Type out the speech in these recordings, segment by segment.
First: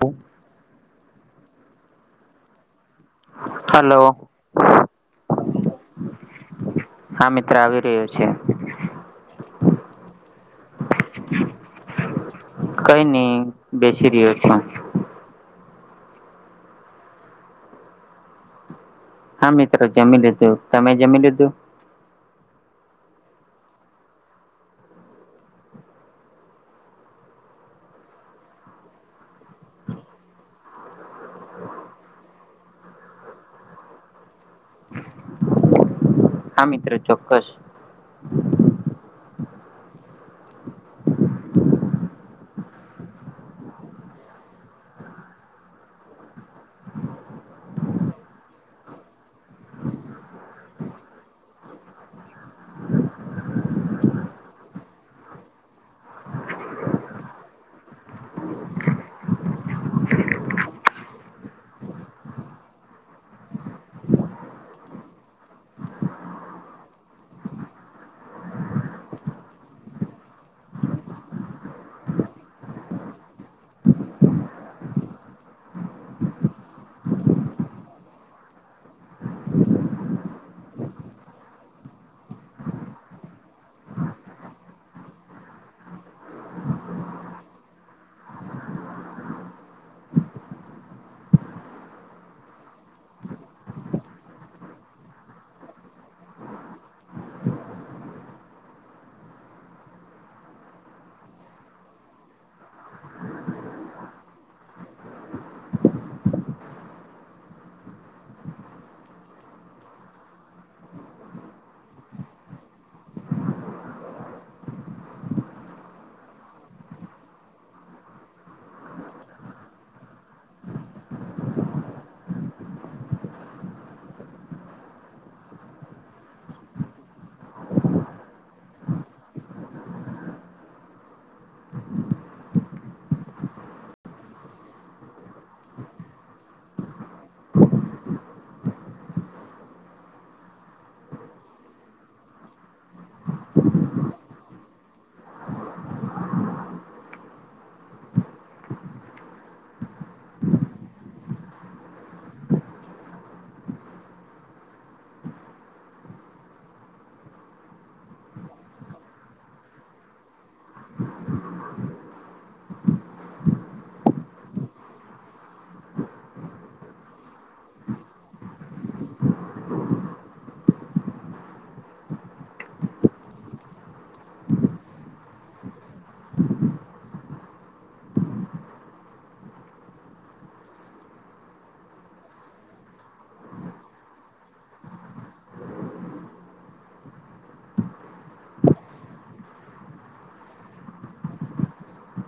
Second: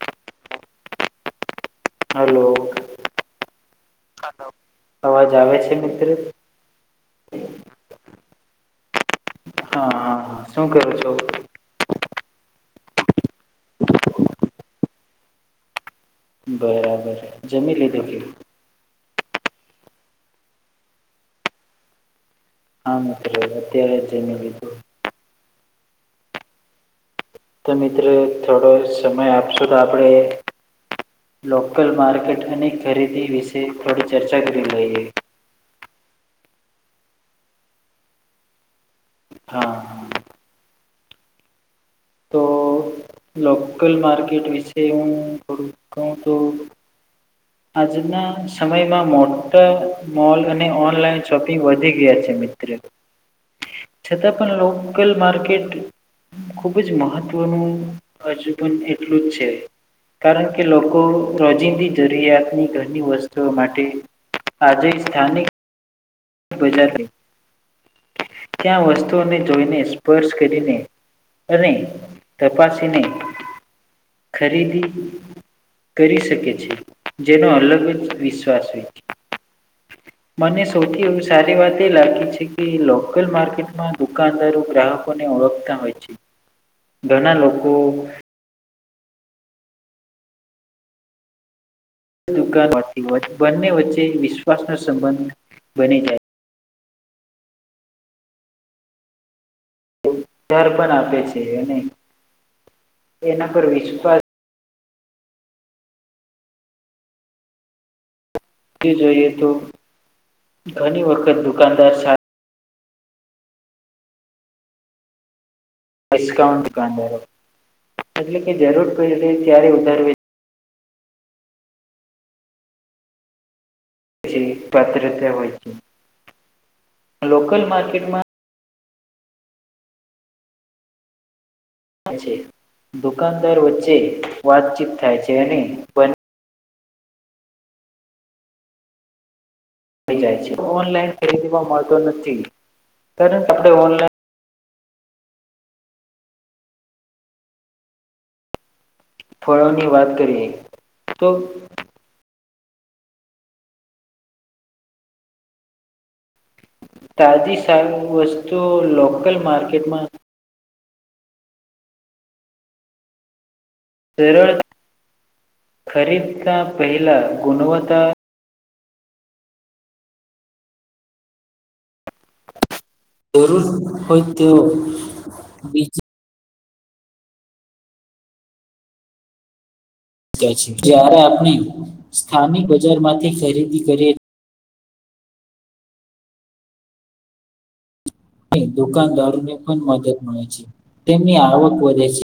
હું? Hello, hello અવાજ આવે છે મિત્ર? હા મિત્ર આવી રહ્યો છે. હા, શું કરો છો? કઈ ની બેસી રહ્યો છું. બરાબર, જમી લીધું કે? હા મિત્ર જમી લીધું, તમે જમી લીધું? હા મિત્ર. અત્યારે જ જમી લીધું. તો મિત્ર એ થોડો સમય આપશો તો આપડે લોકલ માર્કેટ અને ખરીદી વિશે થોડી ચર્ચા કરી લઈએ. હા મિત્ર, ચોક્કસ. હા. તો લોકલ માર્કેટ વિશે હું કઉ તો આજના સમયમાં મોટા મોલ અને ઓનલાઈન શોપિંગ વધી ગયા છે મિત્ર. છતાં પણ લોકલ માર્કેટ ખુબ જ મહત્વનું અજુ પણ એટલું જ છે. કારણ કે લોકો રોજિંદી જરૂ તની ઘણી વસ્તુઓ માટે આજે સ્થાનિક બજાર ત્યાં વસ્તુઓને જોઈને સ્પર્શ કરીને. અને તપાસીને ખરીદી કરી શકે છે જેનો અલગ જ વિશ્વાસ હોય છે. મને સૌથી. સારી વાત એ લાગી છે કે લોકલ માર્કેટમાં દુકાનદારો ગ્રાહકો ને ઓળખતા હોય છે. ઘના લોકો. દુકાન બંને વચ્ચે વિશ્વાસ ન સંબંધ બની જાય. ઉધાર પણ આપે છે અને એના પર વિશ્વાસ જોઈએ તો ઘણી વખત દુકાનદાર ડિસ્કાઉન્ટ કંધો એટલે કે જરૂર પ ત્યારે ઉધારવી. પાત્ર હોય છે લોકલ માર્કેટમાં દુકાનદાર વચ્ચે વાતચીત થાય છે અને બ. ઓનલાઇન ખરીદીમાં મળતું નથી તરત જ ઓનલાઇન. ફળોની વાત કરીએ તો. તાજી સારી વસ્તુઓ લોકલ માર્કેટમાં સરળતા ખરીદતા પહેલા ગુણવત્તા જરૂર હોય તે. જારે આપણે સ્થાનિક બજાર માંથી ખરીદી કરીએ. દુકાનદારોને પણ મદદ મળે છે તેમની આવક વધે છે.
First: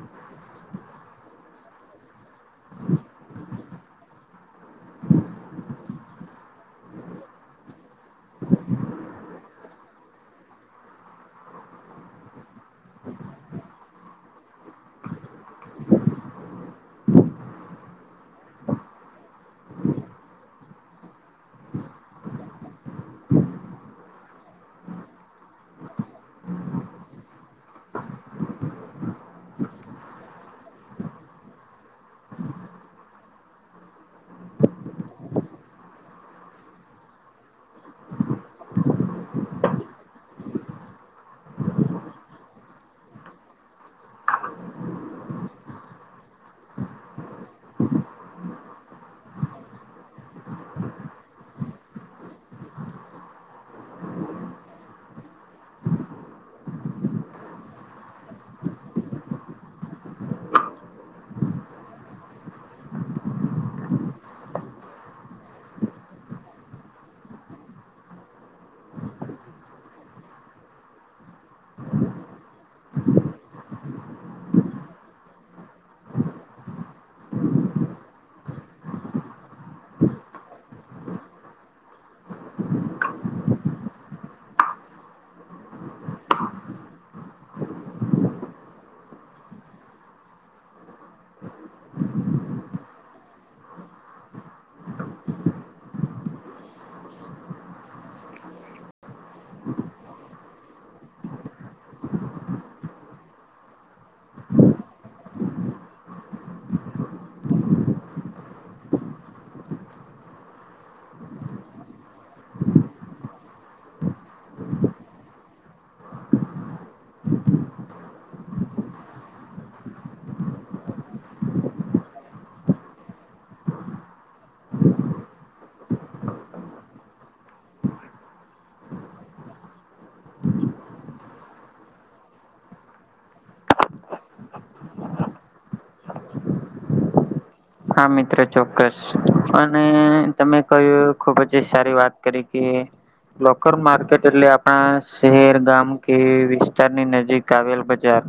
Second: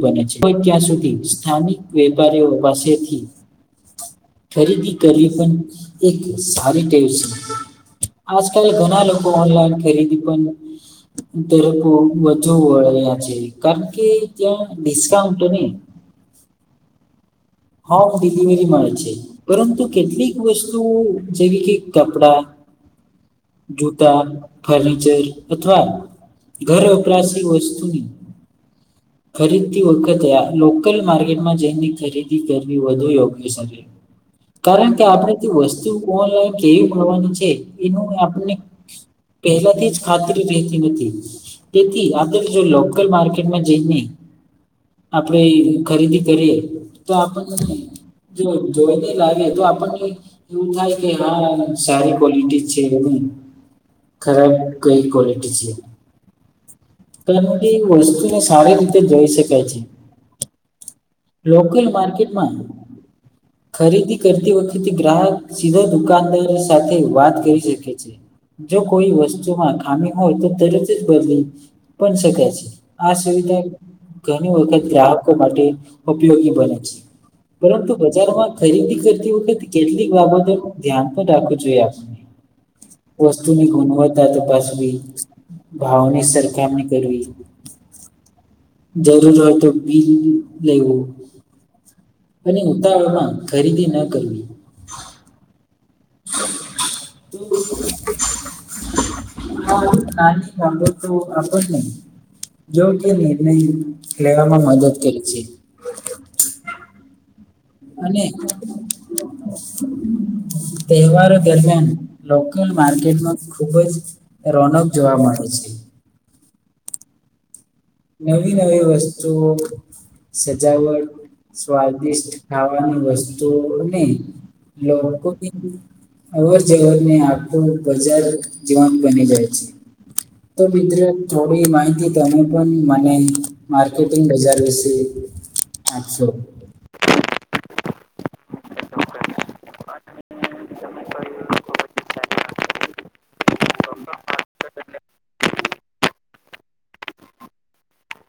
બને છે પણ ત્યાં સુધી સ્થાનિક વેપારીઓ પાસેથી ખરીદી કરવી પણ એક સારી ટેવ છે. આજકાલ ઘણા લોકો ઓનલાઈન ખરીદી પણ ત્યારે વધુ વળ્યા છે કારણ કે. ત્યાં ડિસ્કાઉન્ટન્ટ અને હાવ ડિલિવરી મા છે. પરંતુ કેટલીક વસ્તુ જેવી કે કપડા જૂતા ફર્નિચર અથવા ઘર વપરાશી વસ્તુની ખરીદતી વખતે લોકલ માર્કેટમાં જઈને ખરી કર વધુ યોગ્ય. કારણ કે આપણે જે વસ્તુ ઓનલાઈન કેવી મળવાની છે એનું આપને પહેલાથી જ ખાતરી રહેતી નથી. તેથી આપણે જો લોકલ માર્કેટમાં જઈને આપણેે ખરીદી કરીએ. તો આપણને જો જોઈ ન લાગે તો આપણને એવું થાય કે હા સારી ક્વોલિટી છે બધું. ખરાબ કઈ કોલેટી છે. પણી વસ્તુને સારી રીતે જોઈ શકાય છે. લોકલ માર્કેટમાં. ખરીદી કરતી વખતે ગ્રાહક સીધા દુકાનદાર સાથે વાત કરી શકે છે. જો કોઈ વસ્તુમાં ખામી હોય તો તરત જ બદલી પણ શકાય છે આ સુવિધા ઘણી વખત ગ્રાહકો માટે ઉપયોગી બને છે. પરંતુ બજારમાં ખરીદી કરતી વખતે કેટલીક બાબતોનું ધ્યાન પણ રાખવું જોઈએ આપ. હ [unintelligible] વસ્તુ ની ગુણવત્તા તપાસવી ભાવની સરખામણી કરવી. જરૂર હોય તો બીજ લેવુ અને ઉતાવડ માં ખરીદી ન કરવી. તો [inaudible] હા ના તો અ જ નહી જો કે નિર્ણય લેવામાં મદદ કરે છે. અને તહેવારો દરમિયાન લોકલ માર્કેટમાં ખુબ જ રોનક જોવા મળે છે. નવી નવી વસ્તુ સજાવટ સ્વાદિષ્ટ ખાવાની વસ્તુઓને લોકો હવે જવર ને આખું બજાર જીવન બની જાય છે. તો મિત્ર થોડી માહિતી તમે મનેકેટંગ બજાર વિશે આપો હા મિત્રો ચોક્કસ અને તમે કહ્યું ખુબ જ સારી વાત કરી કે લોકલ માર્કેટ એટલે આપણા શહેર ગામ કે વિસ્તારની નજીક આવેલ બજાર.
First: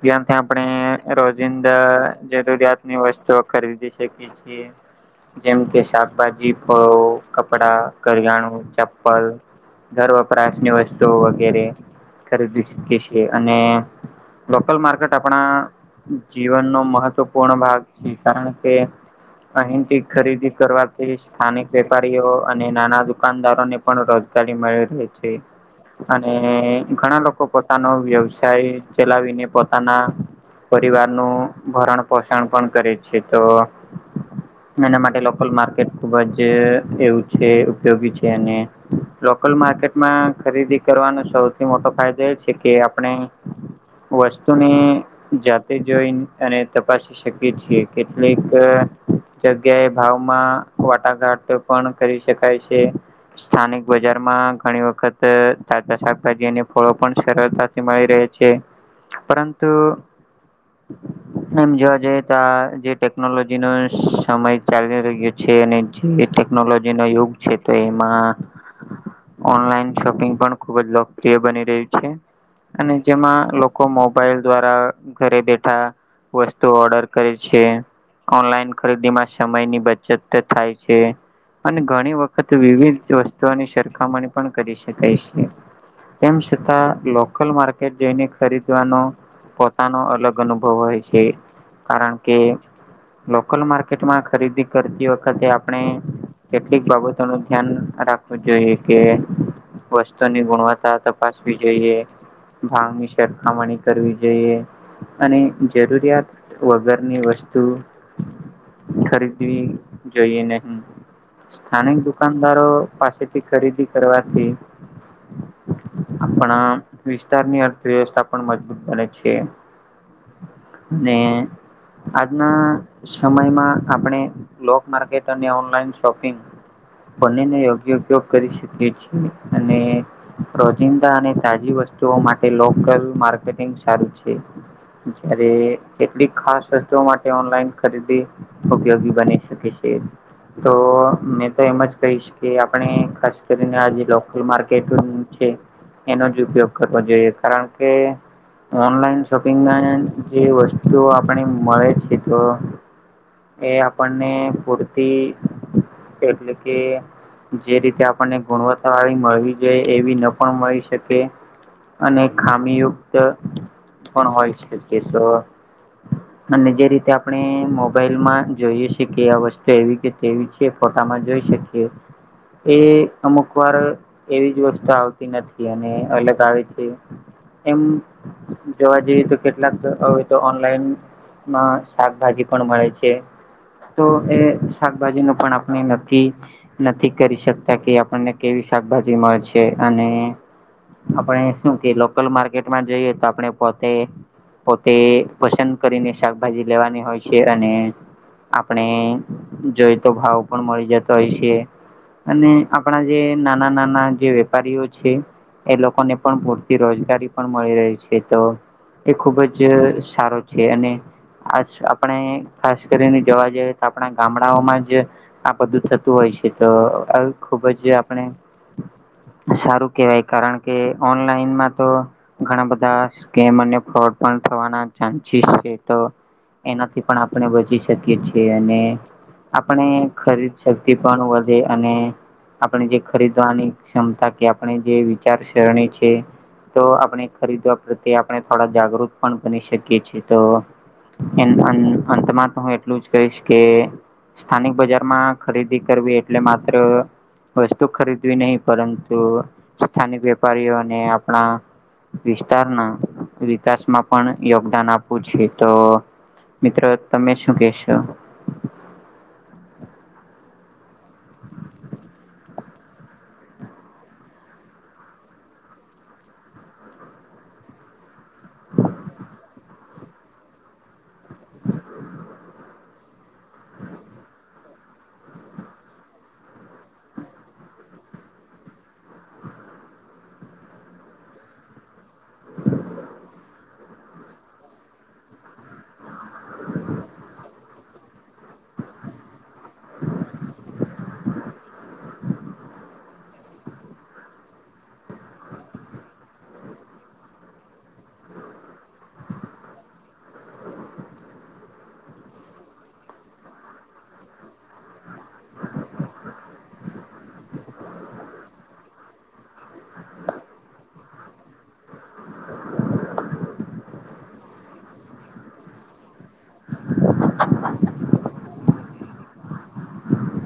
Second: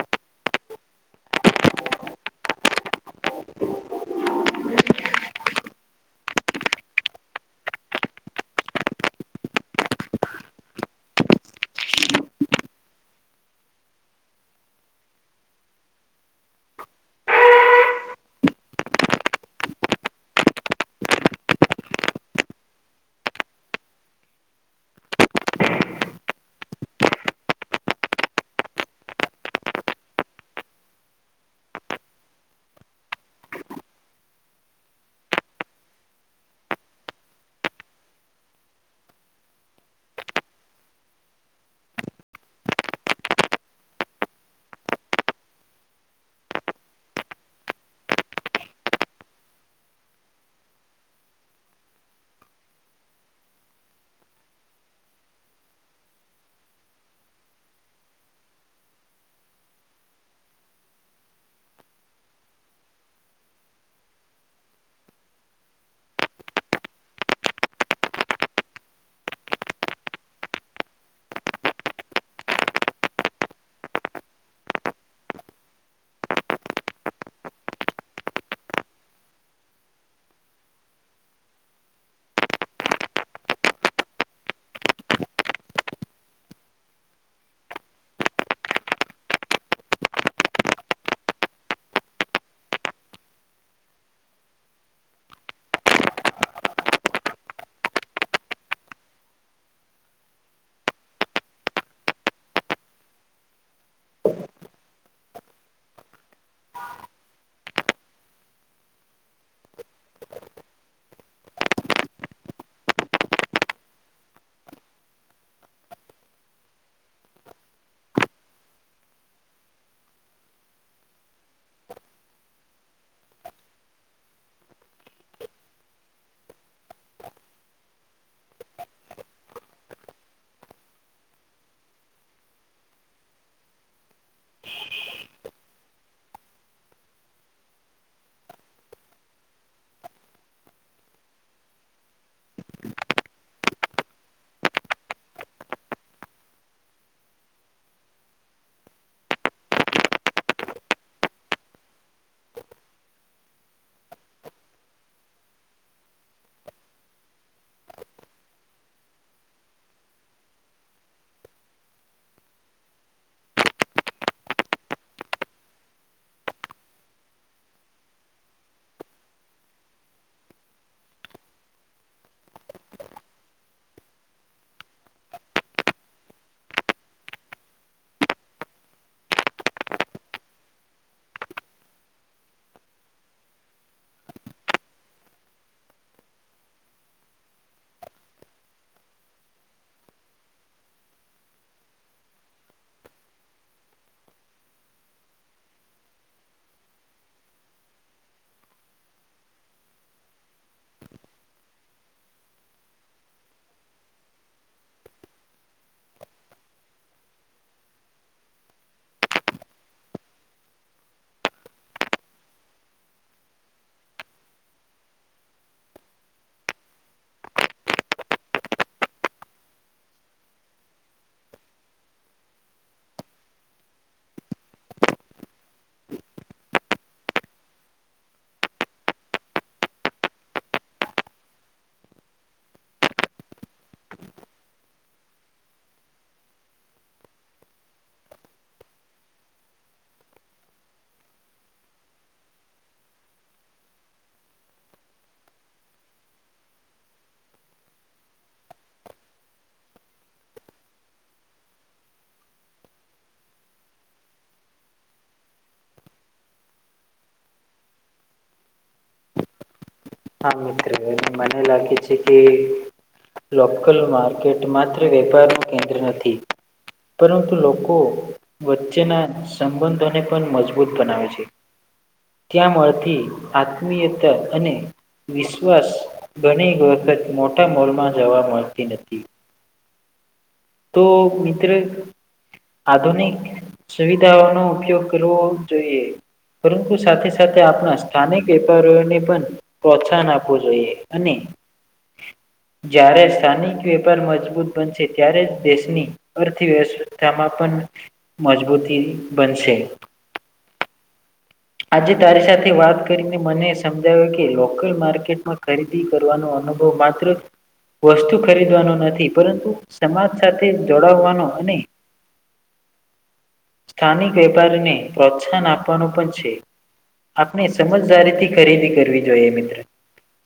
ત્યાંથી આપણે રોજિંદા જરૂરિયાત ની વસ્તુ ખરીદી શકે છે. જેમ કે શાકભાજી ફળો કપડા ઘરિયાાણું ચપ્પલ ઘર વપરાશની વસ્તુ વગેરે ખરીદી શકી છીએ અને લોકલ માર્કેટ આપણા જીવન નો મહત્વપૂર્ણ ભાગ છે. કારણ કે અહીથી ખરીદી કરવાથી સ્થાનિક વેપારીઓ અને નાના દુકાનદારોને પણ રોજગારી મળી રહી છે. અને ઘણા લોકો પોતાનો વ્યવસાય ચલાવીને પોતાના પરિવારનું ભરણ પોષણ પણ કરે છે, તો એના માટે લોકલ માર્કેટ ખુબ જ એવું છે ઉપયોગી છે, અને લોકલ માર્કેટમાં ખરીદી કરવાનો સૌથી મોટો ફાયદો એ છે કે આપણે વસ્તુને જાતે જોઈ અને તપાસી શકીએ છીએ. કેટલીક જગ્યાએ ભાવમાં વાટાઘાટ પણ કરી શકાય છે. સ્થાનિક બજારમાં ઘણી વખત તાજા શાકભાજી ફળો પણ સરળ મળ રહે છે પરંતુ એમ જોવા જઈએ ત જે ટેકનોલોજીનો સમય ચાલી રહ્યો છે અને જે ટેકનોલોજીનો યુગ છે. તે એમાં ઓનલાઈન શોપિંગ પણ ખુબ જ લોકપ્રિય બની રહ્યું છે. અને જેમાં લોકો મોબાઈલ દ્વારા ઘરે બેઠા વસ્તુ ઓર્ડર કરીે ઓનલાઈન ખરીદીમાં સમય ની બચત થાય છે. અને ઘણી વખત વિવિધ વસ્તુઓની સરખામણી પણ કરી શકાય છે. તેમ છતાં લોકલ માર્કેટ જઈને ખરીદવાનો પોતાનો અલગ અનુભવ હોય છે, કારણ કે લોકલ માર્કેટમાં ખરીદી કરતી વખતે આપણે કેટલીક બાબતો નું ધ્યાન રાખવું જોઈએ, કે વસ્તુની ગુણવત્તા તપાસવી જોઈએ. ભંગની સરખામણી કરવી જોઈએ અને જરૂરિયાત વગર. વસ્તુ ખરીદવી જોઈએ નહી. સ્થાનિક દુકાનદારો પાસેથી ખરીદી કરવાથી આપણા વિસ્તારની અર્થવ્યવસ્થા પણ મજબૂત બને છે. અનેને આજના સમયમાં આપણે લોક માર્કેટ અને ઓનલાઈન શોપિંગ. બનેને યોગ્ય ઉપયોગ કરી શકીએ છીએ. અને રોજિંદા અને તાજી વસ્તુઓ માટે લોકલ માર્કેટિંગ સારું છે. જ્યારે એલી ખાસ. માટે ઓનલાઈન ખરીદી ઉપયોગી બની શકે છે. તો મેં તો એમ જ કહીશ કે આપણે ખાસ કરીને આજ લોકલ માર્કેટ છે. એનો જ ઉપયોગ કરવો જોઈએ કારણ કે ઓનલાઈન શોપિંગમાં જે વસ્તુઓ આપને મળે છે તો એ આપણને પૂરતી એટલે કે જે રીતે આપણને ગુણવત્તા વાળી મળવી જોઈએ એવી ન પણ મળી શકે. અને ખામીયુક્ત પણ હોય શકે તો અને જે રીતે આપણે મોબાઈલ માં જોઈએ છેએ કે આ વસ્તુ એવી કે તેવી છે ફોટામાં જોઈ શકીએ એ અમુક વાર એવી જ વસ્તુ આવતી નથી અને અલગ આવે છે. એમ જોવા જઈએ તો કેટલાક હવે તો ઓનલાઈન માં શાકભાજી પણ મળે છે. તો એ શાકભાજી નું પણ આપણે નક્કી નથી કરી શકતા કે આપણને કેવી શાકભાજી મળે છે અને આપણે શું કે લોકલ માર્કેટમાં જોઈએ તો આપણે પોતે પોતે પસંદ કરીને શાકભાજી લેવાની હોય છે અને આપણે જોઈ તો ભાવ પણ મળી જતા હોય છે અને આપણા જે નાના નાના જે વેપારીઓ છે. એ લોકોને પણ પૂરતી રોજગારી પણ મળી રહી છે તો એ ખુબ જ સારો છે અને આ આપણે ખાસ કરીને જોવા જઈએ તો આપણા ગામડાઓમાં જ આ બધું થતું હોય છે તો ખુબ જ આપણે સારું કેવાય કારણ કે ઓનલાઈનમાં તો ઘણા બધાના ચ છે એનાથી પણ આપણે બચી શકીએ છીએ અને આપણે ખરીદ શક્તિ પણ વધે અને આપણે જે ખરીદવાની ક્ષમતા કે આપણે જે વિચારસરણી છે તો આપણે ખરીદવા પ્રત્યે આપણે થોડા જાગૃત પણ બની શકીએ તો અંતમાં તો હું એટલું જ કહીશ કે સ્થાનિક બજારમાં ખરીદી કરવી એટલે માત્ર વસ્તુ ખરીદવી નહીિ પરંતુ સ્થાનિક વેપારીઓને આપણા વિસ્તારના વિકાસમાં પણ યોગ આપ તો મિત્રો તમે શું કેશો હા મિત્ર મને લાગે છે કે લોકલ માર્કેટ માત્ર વેપાર ન કેન્દ્ર નથી પરંતુ લોકો વચ્ચેના સંબંધોને પણ મજબૂત બનાવે છે ત્યાં મળથી આત્મીયતા અને વિશ્વાસ ઘણી વખત મોટા મોલમાં જવા મળતી નથી તો મિત્ર આધુનિક સુવિધાઓનોો ઉપયોગ કરવો જોઈએ પરંતુ સાથે સાથે આપણા સ્થાનિક વેપારીઓને પણ પ્રોત્સાહન આપવું જોઈએ અને જ્યારે સ્થાનિક વેપાર મજબૂત બનશે ત્યારે દેશની અર્થવ્યવસ્થામાં પણ મજબૂતી બનશે આજે તારી સાથે વાત કરીને મને સમજાવ્યો કે લોકલ માર્કેટમાં ખરીદી કરવાનો અનુભવ માત્ર વસ્તુ ખરીદવાનો નથી, પરંતુ સમાજ સાથે જોડાવવાનો અને સ્થાનિક વેપારીને પ્રોત્સાહન આપવાનું પણ છે. આપણે સમજદારી થી ખરીદી કરવી જોઈએ મિત્ર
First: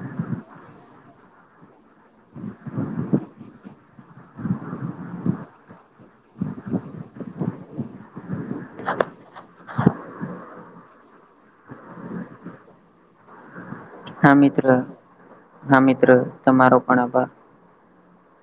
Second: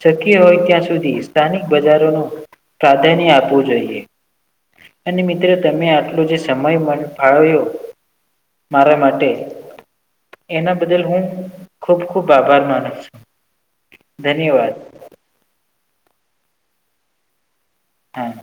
શક્ય હોય ત્યાં સુધી સ્થાનિક બજારોનું પ્રાધાન્ય આપવું જોઈએ અને મિત્રો તમે આટલો જે સમય મન ફાળવ્યો મારા માટે એના બદલ હું ખુબ ખુબ આભાર માનું છું. હા મિત્ર, ધન્યવાદ હા મિત્ર, તમારો પણ આભાર. હા.